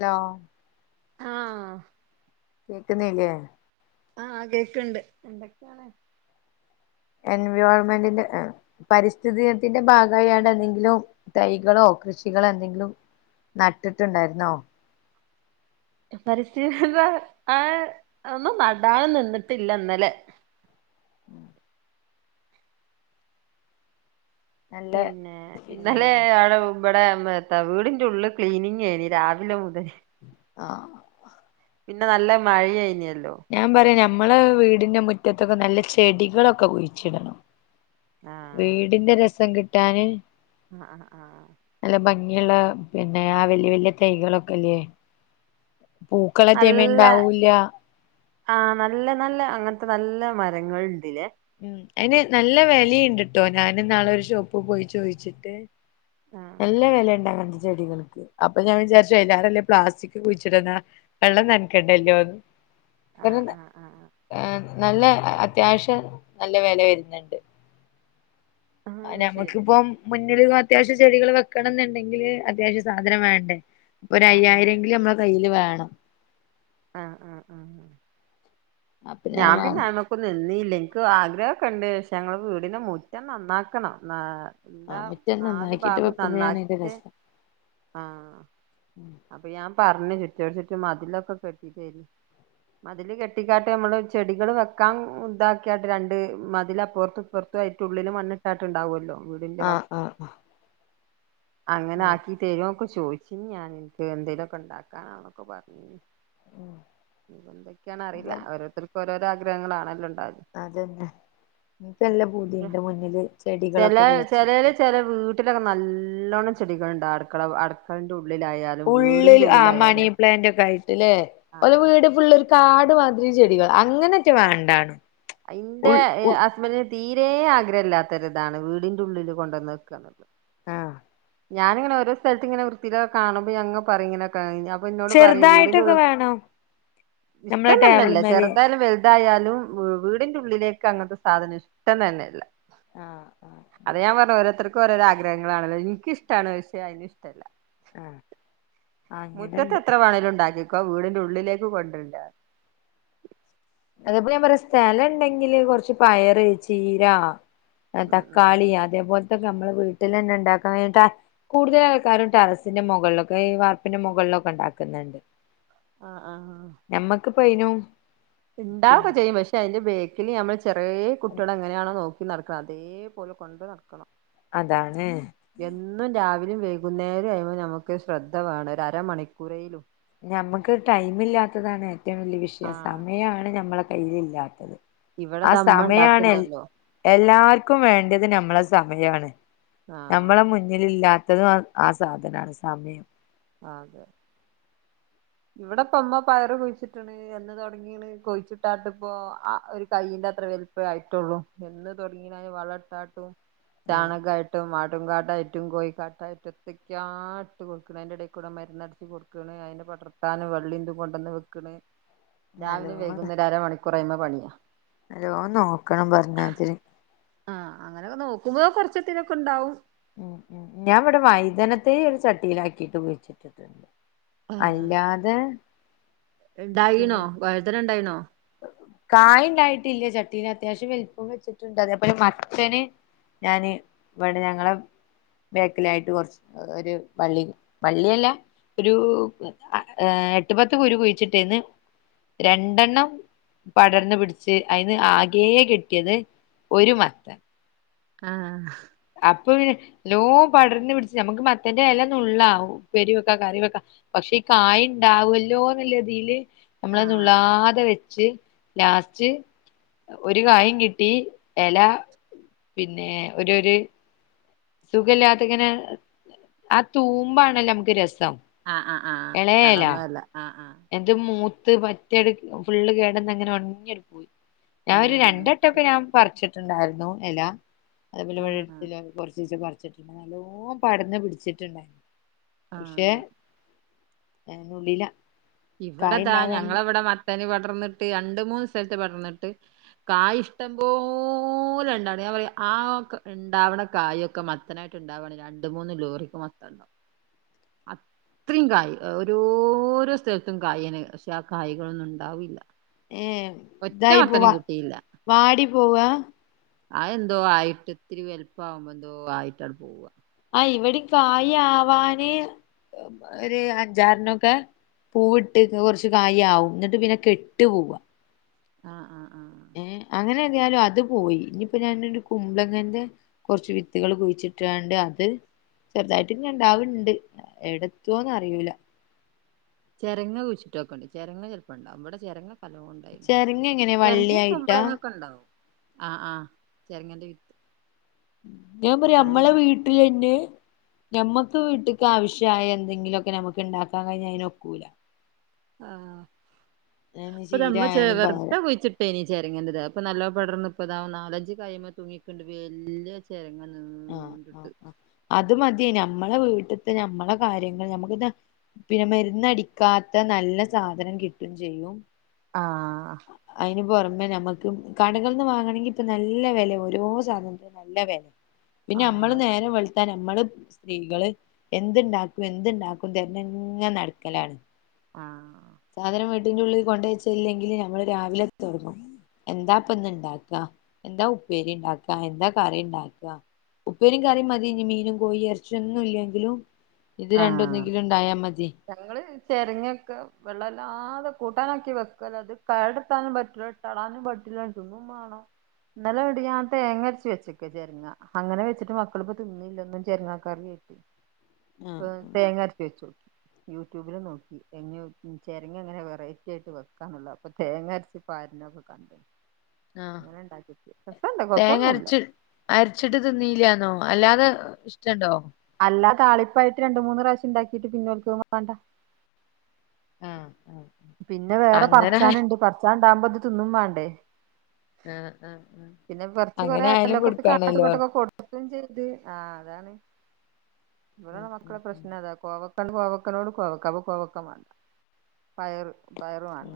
ല ആഹ് കേക്ക്ന്നില്ലേ ആഹ് കേക്ക്ണ്ട് എൻവോൾമെന്റിന്റെ പരിസ്ഥിതിത്തിന്റെ ഭാഗമായിടെ എന്തെങ്കിലും തൈകളോ കൃഷികളോ എന്തെങ്കിലും നട്ടിട്ടുണ്ടായിരുന്നോ പരിസ്ഥിതിന്ത ആ ഒന്നും നടാനൊന്നും നിന്നിട്ടില്ലന്നലെ ഉം നല്ല പിന്നെ പിന്നെ ഇന്നലെ [unintelligible] ഇവിടെ മ് ത്താ വീടിന്റെ ഉള്ള് ക്ലീനിങ്ങയ്നി രാവിലെ മുതൽ ആ പിന്നെ നല്ല മഴയായിനി ഞാൻ പറയ ഞാ മ്മള വീടിന്റെ മുറ്റത്തൊക്കെ നല്ല ചെടികളൊക്കെ കുഴിച്ചിടണം വീടിന്റെ രസം കി ട്ടാന് ആ ആ ആ ങ്കിള്ള പിന്നെ ആ വല്യ വല്യ തൈകളൊക്കെല്ലേ പൂക്കളെ ടൈമ നല്ല ഉണ്ടാവൂല്ല ആ നല്ല നല്ല അങ്ങനത്തെ നല്ല മരങ്ങൾ ണ്ട് ലെ ഉം അയിന് നല്ല വെലിണ്ട്ട്ടോ ഞാന്ന്നാളൊരു ഷോപ്പ് പോയി ചോയ്ച്ചിട്ട് ആഹ് നല്ല വില ണ്ടാർന്നു ചെടികൾക്ക് അപ്പൊ ഞാൻ വിചാരിച്ചു ഐലാറനല്ലെ പ്ലാസ്റ്റിക് കുഴിച്ചിട്ണ വെള്ളം നനക്കണ്ടല്ലോന്ന് ആഹ് പിന്നെന്താ ആഹ് ആഹ് ഏഹ് നല്ല അത്യാവശ്യം നല്ല വെല വരുന്നുണ്ട് ആഹ് ശരി നമുക്കിപ്പം അത്യാവശം ചെടികൾ വെക്കണംന്ന്ണ്ടെങ്കില് അത്യാവശ്യം സാധനം വേണ്ടേ ആഹ് ആഹ് ഇപ്പൊരയ്യായിരെങ്കിലും നമ്മളെ കയ്യില് വേണം [unintelligible] ആ ആ ആഹ് അപ്പൊ ഞാൻ പിന്നെ വാങ്ങും അത് മക്കൊന്നും നിന്നീല ൻക്ക് ആഗ്രഹൊക്കെണ്ട് പക്ഷെ ഞങ്ങളെ വീടിന്റെ മുറ്റം നന്നാക്കണം ആ എല്ലാ മുറ്റം നലു നന്നാക്കിട്ട് ഭാഗം വെക്കുമ്പോഴാണ് അതിന്റെ നന്നാക്കിട്ട് രസം ആ അപ്പൊ ഞാൻ പറഞ്ഞ് ചുറ്റോട് ചുറ്റും മതിലൊക്കെ കെട്ടിതരി മതില് കെട്ടിക്കാട്ട് നമ്മള് ചെടികള് വെക്കാൻ ഇതാക്ക്യാട്ട് രണ്ട് മതിൽ അപ്പുറത്തും ഇപ്പുറത്ത ആയിട്ട് ഉള്ളിൽ മണ്ണിട്ടാട്ട് ഉണ്ടാവൊല്ലോ ആ ആ ആഹ് അങ്ങനെ ആഹ് ആക്കി [unintelligible] ചോദിച്ചിനി [unintelligible] എന്തെേലൊക്കെ ണ്ടാക്കാനാണൊക്കെ പറഞ് ഉം ഇത് എന്തൊക്കെയണ അത അറിയില്ല ഓരോരുത്തർ - - ഓരോരോ ആഗ്രഹങ്ങളാണല്ലോ [unintelligible] അതന്നെ ഇൻക്ക് നല്ല പൂതിണ്ട് മുന്നിൽ ചില ചെടികളൊക്കെ ചിലൽ കുഴിച്ചിട്ട് ചില വീട്ടിലൊക്കെ നല്ലോണ്ണം ചെടികളുണ്ട് അടുക്കള അടുക്കളന്റെ ഉള്ളിലാ ഉള്ളിൽ ആ മണി പ്ലാന്റ് ഒക്കെ ആയിട്ടില്ലേ ഒരു ആഹ് വീട് ഫുള്ള് കാട് മതിരി ചെടികൾ അങ്ങനെയൊക്കെ വേണ്ടാ എന്റെ ഹസ്ബന്റ് തീരെ ആഗ്രഹം ഇല്ലാത്തൊരിതാണ് വീടിൻറെ ഉള്ളില് കൊണ്ടുവന്ന് വെക്കുക ഞാന്ങ്ങനെ ഓരോ സ്ഥലത്ത് ഇങ്ങന വൃത്തിക്ക കാണുമ്പോ ഞാൻ അങ് പറയും ഇങ്ങനെക്കെ ആണേലും ന്നോട് പറയും ചെറുതായിട്ടൊക്കെ വീടിനുള്ളു വേണം നമ്മളെ ഇഷ്ടം തന്നെല്ലേ ടേബിൾമല് ചെറുതായാലും വലു ഏതായാലും വീടിന്റെ ഉള്ളിലേക്ക് അങ്ങനത്തെ സാധനം ഇഷ്ടം തന്നെല്ല ആഹ് ആഹ് അത ഞാൻ പറഞ്ഞ ഒരൊർത്തർ ക്കൊരോരേ ആഗ്രഹങ്ങളാണല്ലോ ഇ ഇഷ്ടമാണ് പക്ഷെ അ ഇഷ്ടല്ല ആഹ് മുറ്റത്ത് അങ്ങനെണ്ട് എത്ര വേണേലും ഉണ്ടാക്കി ക്കെ വീടിന്റെ ഉള്ളിലേക്ക് കൊണ്ടരണ്ടാ അതേപലെ ഞാൻ പറഞ്ഞു സ്ഥലം ഉണ്ടെങ്കില് കുറച്ച് പയറ് ചീരാ ആ ഉം തക്കാളി ഉം അതേപോലെ നമ്മള് വീട്ടിൽ തന്നെ ഉണ്ടാക്കാ ക കൂടുതൽ ആൾക്കാരും ടെറസിന്റെ മുകളിലൊക്കെ ഈ വാർപ്പിന്റെ മുകളിലൊക്കെ ഉണ്ടാക്കുന്നുണ്ട് ആഹ് ആഹ് [unintelligible] ഇണ്ടാവക്കെ പിന്നെ ചെയ്യും പക്ഷെ അതിന്റെ ബേ [unintelligible] ചെറിയ കുട്ടികളെ എങ്ങനെയാണോ നോക്ക് നടക്കണം അതേപോലെ കൊണ്ട് നടക്കണം അതാണ് എന്നും രാവി വൈകുന്നേരം ആയുമ്പോൾ നമുക്ക് ശ്രദ്ധേ ഒരു അരമണിക്കൂറേലും ഞമ്മക്ക് ടൈമില്ലാത്തതാണ് ഏ ഏറ്റവും വലിയ വിഷയം ആഹ് സമയമാണ് ഞമ്മടെ കയ്യില് ഇല്ലാത്തത് ആ ഇവിടെതാ അമ്മ സമയമാണ് എ ഉണ്ടാക്ക്ണ്ടല്ലോ എല്ലാർക്കും ക്കും വേണ്ടത് നമ്മളെ സമയമാണ് നമ്മളെ ആഹ് മുന്നിലില്ലാ ഇതും ആ സാധനാണ് സമയം അതെ ഇവിടെപ്പ അമ്മ പയറ് കുഴിച്ചിട്ടണ് എന്ന് തുടങ്ങീണ് കോഴിച്ചിട്ടാട്ട് ഇപ്പോ ആ ഒരു കയ്യിന്റെ അത്ര വലുപ്പ ആയിട്ടുള്ളൂ എന്ന് തുടങ്ങീ വള ഇട്ടാ ആഹ് ചാണകായിട്ടും മാ ആട്ടു കാട്ടായിട്ടും കോഴി ക്കാട്ടായിട്ടൊത്തൊക്ക ആട്ട് കൊടുക്ക അതിന്റെ ഇടയ്ക്ക് കൂടെ മരന്ന്ടച്ച് കൊടുക്കണ് അതിന്റെ പടർ താനും വള്ളീന്ത കൊണ്ടുവന്ന് വെക്കണ് രാവിലെ നല്ലോണം വൈകുന്നെരം അര മണിക്കൂ കുറെ അയ്മ പണിയാ നല്ലോണം നോക്കണം പറഞ്ഞാതിരി ആഹ് അങ്ങനൊക്കെ നോക്കുമ്പോ കൊറച്ചത്തിനൊക്കെ ഉണ്ടാവും ഉ ഉ ഞാൻവിടെ വൈതനത്തെയ് ഒരു ചട്ടിയിലാക്കിയിട്ട് കുയിച്ചിട്ടിട്ടുണ്ട് അല്ലാതെ ഉണ്ടായീണോ വഴ്തന ഉണ്ടായിണോ കായ്ണ്ടായിട്ടില്ല ചട്ടീല് അത്യാവശ്യം വലുപ്പം വെച്ചിട്ടുണ്ട് അതേപോലെ മത്തന് ഞാന് ഇവിടെ ഞങ്ങളെ ബേക്കിലായിട്ട് കൊറച്ച് ഒരു വള്ളി വള്ളിയല്ല ഒരു ഏ എട്ട് പത്ത് കുരു കുഴിച്ചിട്ടേന്ന് രണ്ടെണ്ണം പടർന്ന് പിടിച്ച് അതിന് ആകേ കിട്ടിയത് ഒരു മത്തൻ ആഹ അപ്പൊ പിന്നെ നല്ലോ പടർന്ന് പിടിച്ച നമുക്ക് മത്തൻന്റെ ഇലന്നുള്ളാ ഉപ്പേരി വെക്കാ കറി വെക്കാം പക്ഷേ ഈ കായ ഉണ്ടാവുല്ലോ ള്ള തീല് ആഹ് നമ്മളന്ന്ള്ളാതെ വെച്ച് ലാസ്റ്റ് ഒരു കായം കിട്ടി ഇല പിന്നെ ഒരു ഒരു സുഖല്ലാത ഇങ്ങനെ ആ തൂമ്പാണല്ലോ നമുക്ക് രസം ആഹ് ആഹ് ആഹ്എളമ എല ആഹ് ആഹ് എന്റെ മൂത്ത് പറ്റ എടു ഫുള്ള് കേടന്ന് അങ്ങനെ ഒണങ്യട് പോയി ഞ ഒരു ആഹ് രണ്ടട്ടക്കെ ഞാൻ പറിച്ചട് ണ്ടായിരുന്നു എല ആഹ് ആഹ് [unintelligible] നല്ലോ പടന്ന് പിടിച്ചിട്ടുണ്ടായി ആഹ് അയിന്റുള്ളില ഇവടെതാ ഞങ്ങളവിടെ മത്തനിപ പടർന്നിട്ട് യണ്ട് മൂന്ന് സ്ഥലത്ത് പടർന്നിട്ട് കായ് ഇഷ്ടംപോലെ ണ്ടാവണ് ഞാൻ പറയാ ആകൊ ണ്ടാവണ കായൊക്കെ മത്തനായിട്ട് ണ്ടാവാണേ രണ്ട് മൂന്ന് ലോറിക്കും മത്തംണ്ടാവ അത്രിമ് കായ് ഓരോരോ സ്ഥലത്ത തും കായെന്ന ക്ഷേ ആ കായകളൊന്നും ണ്ടാവില്ല ഏ ഇതായി പ്പോവ വാടി പോവ അഹ് എന്തോ ആയിട്ട് ത്തിരി വല്പ്പ ആഉമ്പൊ എന്തോ ആയിട്ടട് പോവാ ആ ഇവിടിം കായ ആവാന് ഒരു അഞ്ചാറിനൊക്കെ പൂ ഇട്ട് കുറച്ച് കായ് ആവും എന്നട്ട് പിന്നെ കെട്ട്പോവ ആ ആ ആ ഏ അങ്ങനെ തായാലും അത് പോയി ഇനിയിപ്പോ ഞാൻ ഒരു കുമ്പ്ളങ്ങന്റെ കൊറച്ച് വിത്തുകൾ കുഴിച്ചിട്ടാണ്ട് അത് ചെറുതായിട്ട് ഇങ്ങ ണ്ടാവണ്ട് എടത്തോന്ന അറിയിൂല ചിരങ്ങ കുഴിച്ചിട്ടൊക്കെണ്ടി ചിരങ്ങ ചെൽപ്പം ണ്ടാവും ഇവടെ ചരങ ണ്ട് ചെര്ങ്ങ എങ്ങനെ വള്ളിയായിട്ടാ ആ ആ ചെര്ങ്ങൻന്റെ വിത്ത് ഞാൻ പറയാ വള്ളിയ നമ്മളെ വീട്ടിലെന്നെ ഞമ്മക്ക് വീട്ട്ക്ക് ആവശ്യായ എന്തെങ്കിലുക്കെ നമ്മുക്ക് ഇണ്ടാക്കാൻ കഴിഞ്ഞയിനൊക്കൂല ആഹ് ചീര പതമ്മ ചെ ആയാലും പയറ് വെറുത കുയിച്ചിട്ടേനി ചിരങ്ങേന്റത് അപ്പൊ നല്ലൊ പടർന്ന് ഇപ്പതാ നാലഞ്ച് കായ് അയിമെ തൂങ്ങിക്ണ്ട് വല്യ ചെരങ്ങന്ന് ആഹ് ആ് ആ് അത് മതിയേ നമ്മളെ വീട്ടത്തെ നഞമ്മളെ കാര്യങ്ങൾ നമ്മുക്ക് ദ പിന്നെ മരുന്നടിക്കാത്ത നല്ല സാധനം കിട്ടും ചെയ്യും ആഹ് ഇ പുറമെ നമ്മക്ക് കടകൽന്ന് വാങ്ങണെങ്കി ഇപ്പൊ നല്ല വില ഓരോ സാധനത്തിും നല്ല വില പിന്നെ നമ്മള് ആഹ് നേരെ വെള് ത നമ്മള് സ്ത്രീകള് എന്ത്ണ്ടാക്കും എന്തുണ്ടാക്കും തെരഞ്ഞെങ്ങെ നടക്കലാണ് ആഹ് സാധാനം വീട്ടിന്നുള്ളിൽ കൊണ്ടയ്ച്ചില്ലെങ്കില് ഞമ്മള് രാവിലെ തുടങ്ങും എന്താ പന്ന് ണ്ടാക്ക എന്താ ഉപ്പേരി ണ്ടാക്ക എന്താ കറി ണ്ടാക്ക ഉപ്പേരിയും കറിയും മതിഞ്ഞ് മീനും കോഴി ഇറച്ചിയൊന്നും ഇല്ലെങ്കിലും ഇത് ആഹ് രണ്ടൊന്നെങ്കിലും ഉണ്ടായാ മതി ഞങ്ങള് ചെരങ്ങൊക്കെ വെള്ളംമല്ലാതെ കൂട്ടാനാക്കി വെക്കല്ല അത് കേടത്താനും പറ്റില്ല ഇട്ടളാനും പറ്റില്ല ത് ന്നും വേണം ഇന്നലെടി ഞാൻ തേങ്ങര്ച് വെച്ചക്ക ചെരങ്ങ അങ്ങനെ വെച്ചിട്ട് മക്കളി പ്പ തിന്നിയില്ല ന്നും ചെരങ്ങക്കാറിയേറ്റ് ആഹ് പ് ആഹ് തേങ്ങ അര്ചി വെച്ചോ യൂട്യൂബില് നോക്കി എങ്ങ ചേരങ്ങ അങ്ങനെ വെറൈറ്റി ആയിട്ട് വെക്കാന്നുള്ളൂ അപ്പൊ തേങ്ങ അരച്ചിപ്പ പാരനൊക്കെ കണ്ടു ആഹ കൊഴപ്പൊന്നുല്ല തേങ്ങരച്ച അരച്ചിട്ട് തിന്നീലാന്നോങ്ങ അല്ലാതെ ഇഷ്ടുണ്ടോ അല്ലാ താളിപ്പായിട്ട് രണ്ട് മൂന്ന് പ്രാവശ്യം ഇണ്ടാക്കിട്ട് പിന്നോൽക്കത് വേണ്ട ആഹ് ആഹ് പിന്നെ വേറെ അങ്ങനെ ആഹ് പറച്ചാനുണ്ട് പറച്ചാൻ സാമ്പത് തിന്നും വേണ്ടേ ആഹ് ആഹ് പിന്നെ കുറച്ച് കൊറ അങ്ങനെ ആയാലും അയലൊക്കെ കൊടുക്കാണല്ലോ കാട്ടുകോട്ടൊക്കെ കൊടുക്കയും ചെയ്ത് ആ അതാണ് ഉം ഇലാണ് ഉം മക്കളെ പ്രശ്ന ഉം അതാ കോവ പ്പ കോവക്കനോട് കോവക്കാവ കോവെക്കമാണ്ട പയർ പയറ് വാണ്ട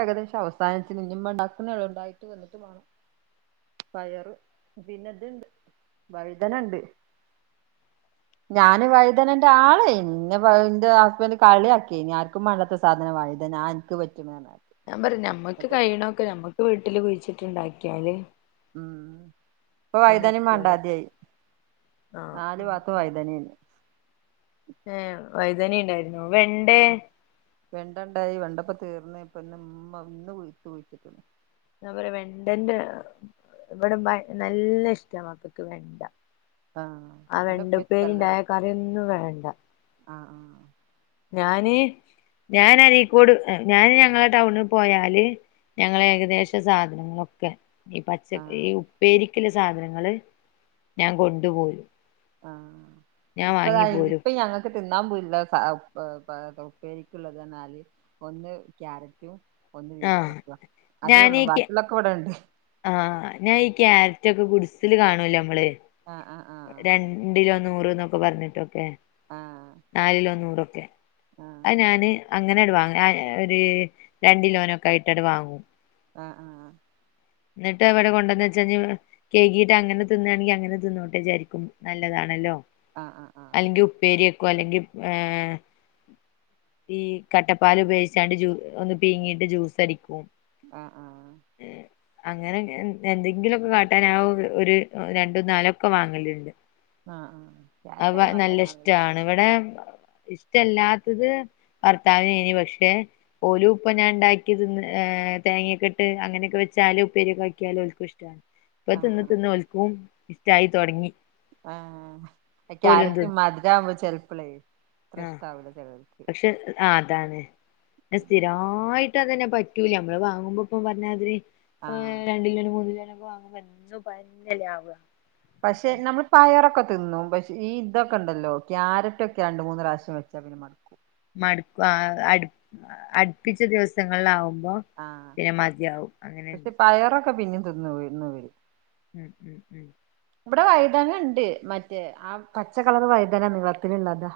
ഏകദേശം അവസാനിച്ച ഇ മണ്ടാക്കുന്ന ഉണ്ടായിട്ട് വന്നിട്ട്വാണം പയറ് പിന്നെണ്ട് വൈദനുണ്ട് ഞാന് വൈതനന്റെ ആളെ നിന്നെന്റെ ഹസ്ബൻഡ് കളി ആക്കി ആർക്കും മണ്ടത്തെ സാധനം ആത ഞാ എനിക്ക് പറ്റും ഞാൻ പറ നമ്മുക്ക് കഴിയണൊക്കെ നമുക്ക് വീട്ടിൽ കു വച്ചിട്ടുണ്ടാക്കിയാല് ഉം ഇപ്പൊ വൈതാനം വേണ്ടാദ്യായി ആഹ് നാല് ഭാഗതും വൈതാനേന് ഏ വൈതാന ഉണ്ടായിുന്ന വെണ്ടേ വെണ്ടണ്ടായി വെണ്ടപ്പ തീർന്ന് ഇപ്പ ഇ ഉമ്മ ഇന്ന് കുിച്ചിട്ടന്ന് ഞാൻ പറയാ വെണ്ടന്റെ ഇവിടെ നല്ല ഇഷ്ട മക്കൾക്ക് വെണ്ട ആഹ് ആ വണ്ട വെണ്ടപ്പേരി സല്ലഡ് പേര്ണ്ടായ കറിയൊന്നും വേണ്ട ആഹ് ആഹ് ഞാന് ഞൻ അരക്കോട് ഞാന് ഞങ്ങളെ ടൗണിൽ പോയാല് ഞങ്ങള ഏകദേശ സാധനങ്ങളൊക്കെ ഈ പച്ചഈ ആഹ് ഉപ്പേരി സാധനങ്ങള്ൾ ഞാൻ കൊണ്ടപോരും ആഹ ഇപ്പതാ ഇപ്പ ഞ അങ്ങക്ക് തിന്നാൻ പോയില്ല ഉപ്പേരിക്കുള്ളതിനാല് ഒന്ന് ക്യാരറ്റും ഒന്ന് ആഹ് വീട്ടക്ക അതേ ഉള്ളൂ ബാക്കിലൊക്കെ ഇവിടെണ്ട് ആ ഞാൻ ഈ ക്യാരറ്റ് ഒക്കെ ഗുഡ്‌സിൽ കാണുവല്ലേ നമ്മള് ആഹ് ആഹ് ആഹ് രണ്ടിലൊന്ന് നൂറ്ന്നൊക്കെ പറഞ്ഞിട്ടൊക്കെ ആഹ് നാല്കിലോ നൂറൊക റ്റെ ആഹ് അത് ഞാന് അങ്ങനെട് വാങ്ങ ഒരു രണ്ട് കിലോനൊക്കെ ആയിട്ടവാങ്ങും ആ ആ ആഹ് എന്നിട്ട് അവിടെ കൊണ്ടന്ന് വെച്ച് കഴിക്കിട്ട് അങ്ങനെ തിന്നയാണെങ്കിൽ അങ്ങനെ തിന്നോട്ടെ വിചാരിക്കും നല്ലതാണല്ലോ. ആ ആ ആ ക്കും അല്ലെങ്കിൽ ഈ കട്ടപ്പാല് ഉപയോഗിച്ചാണ്ട് ഒന്ന് പീങ്ങിയിട്ട് ജ്യൂസ് അടിക്കും ആ ആ അങ്ങനെ എന്തെങ്കിലുമൊക്കെ കാട്ടാൻ ആ ഒരു രണ്ടും നാലൊക്കെ വാങ്ങലുണ്ട്. ആഹ് ആഹ് ആഹ് അ ക്യാരറ്റൊക്കെ നല്ല നല്ലതാണല്ലോ ഇഷ്ടമാണ് ഇവിടെ ഇഷ്ടല്ലാത്തത് ഭർത്താവിനാനി പക്ഷെ ഓലും ഉപ്പം ഞാൻ ഉണ്ടാക്കിതിന്ന് തേങ്ങയെക്കെയിട്ട് അങ്ങനെയൊക്കെ വെ- ചാലും ഉപ്പേരി ഒണ്ടാക്കിയാലും ഓലക്കും ഇഷ്ടണ്. ഇപ്പ ആഹ് തിന്ന് ആഹ് തിന്ന് ഓൽക്കും ഇഷ്ടായി തൊടങ്ങി. ആ ക്യാരറ്റ് മധുരാവുമ്പോ ചിലപ്പളെ ആഹ് അത്രഷ്ടാവില്ല ചെലർക്ക്. പക്ഷെ ആ അതാണ് ന്നെ സ്ഥിരമായിട്ട് ട്ടങ്ങനെ പറ്റൂല നമ്മള് വാങ്ങുമ്പോ ഇപ്പ പറഞ്ഞാതിന് ആഹ് രണ്ട് കിലോനെ മൂന്ന് കിലോനെ വാങ്ങുമ്പം എന്നും പന്നയല്ലേ ആവുക പക്ഷെ നമ്മള് പയറൊക്കെ തിന്നും പക്ഷെ ഈ ഇതൊക്കെ ഉണ്ടല്ലോ ക്യാരറ്റ് ഒക്കെ രണ്ട് മൂന്ന് പ്രാവശ്യം വെച്ചാ പിന്നെ മടക്കും. മടുക്കും അടു അടുപ്പിച്ച ദിവസങ്ങളിലാവുമ്പം. ആഹ് മ്പം പിന്നെ മതിയാവും അങ്ങനെണ്ട്. ക്കെ പിന്നെ തിന്നു ന്നു വരും. ഉം ഉം ഉം ഇവിടെ വഴുതന ഉണ്ട് മറ്റേ ആ പച്ചക്കളർ വഴുതന നിളത്തിലുള്ളതാ.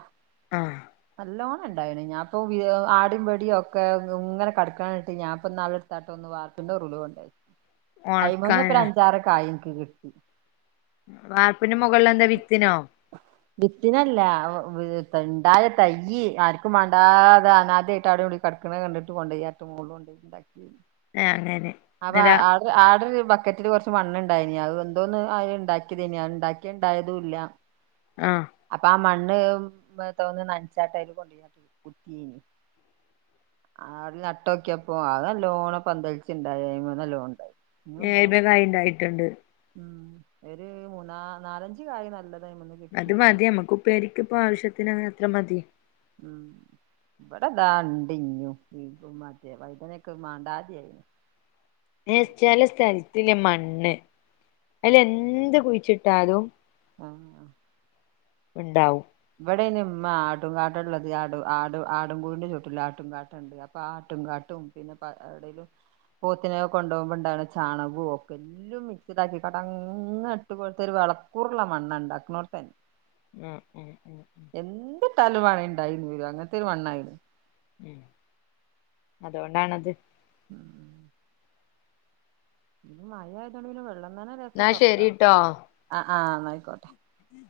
ആഹ് നല്ലോ ഉണ്ടായിണ് ഞാപ്പോ ആടും വടിയും ഒക്കെ ഇങ്ങനെ കടക്കാനിട്ട് ഞാൻ ഇപ്പ നാളെടുത്തായിട്ട് ഒന്ന് വാർത്തിൻ്റെ ഒരുവുണ്ടായി. അയിമേന്ന് ഇപ്പം ഒണക്കാനാ ഓറഞ്ചാറ് കായി നിക്ക് കിട്ടി. വാർപ്പിന് മുകളില എന്താ വി ത്തിനോ വിത്തിനല്ല വ് ഉണ്ടായ തൈയ്യ് ആർക്കും മേണ്ടാതെ അനാദയായിട്ട് അവിടെ ഇവിടേം കടക്കണ കണ്ടിട്ട് കൊണ്ട ഏറ്റ മോളില് കൊണ്ടോയി ണ്ടാക്കി ഏഹ് അങ്ങനെ അപ്പ എന്നതാ ആഡ ആഡർ ബക്കറ്റില് കുറച്ച് മണ്ണണ്ടായിനി അത് എന്തോന്ന് അ ഉണ്ടാക്കിയത് നേ ഉണ്ടാക്കി ഉണ്ടായതും ഇല്ല. ആഹ് അപ്പ ആ മണ്ണ് തോന്ന നച്ചാട്ട അതില് കൊണ്ടട്ട് കുതീനി ആ നട്ടൊക്കിയപ്പോ അത് നല്ലോണ പന്തലിച്ചണ്ടയി അതിന്മേൽ നല്ലോണണ്ടായി. ഏത്കായ ഉണ്ടായിട്ടുണ്ട്. ഉം ഒരു മൂന്ന നാലഞ്ച് കായ നല്ലത് അയിമന്ന് കിട്ടി അത് മതി ഇഞ്ഞും നമ്മക്ക് ഉപ്പേരിക്ക് ഇപ്പ ആവശ്യത്തിന് അത്ര മതി ഉം ഇവിടെതാണ്ട ഇഞ്ഞു മത വൈതനൊക്കെ മണ്ടാ ആദ്യായിന് ലെമണ്ണ് അതിൽ എന്ത് കുഴിച്ചിട്ടാലും ആഹ് ഉണ്ടാവും എവിടെേനും ആട്ടും കാാട്ട ഉള്ളത് ആട ആടും ആടുംകൂടിറെ ചൂട്ടില ആട്ടും കാാട്ടുണ്ട് അപ്പൊ ആട്ടും കാാട്ടും പിന്നെ എവിടേലും പോത്തിനെക്കെ കൊണ്ടുപോകുമ്പോ ഇണ്ടുന്ന ചാണകവും ഒക്കെ എല്ലാം മിക്സിഡ ആാക്കി കടങ്ങ ഇട്ട് പോലത്തെ ഒരു വിളക്കൂറുള്ള മണ്ണ ഉണ്ടാക്കുന്നോർത്തന്നെ ഉ ഉം ഉ എന്ത് തലുവാണ ഉണ്ടായിന്ന് വര അങ്ങനത്തെ ഒരു മണ്ണായിന് ഉം അതുകൊണ്ടാണത് പിന്നെ മഴ ആയതോണ്ടെങ്കിലെ വെള്ളം എന്ന ശരിട്ടോ ആഹ് എന്നആയിക്കോട്ടെ ഉം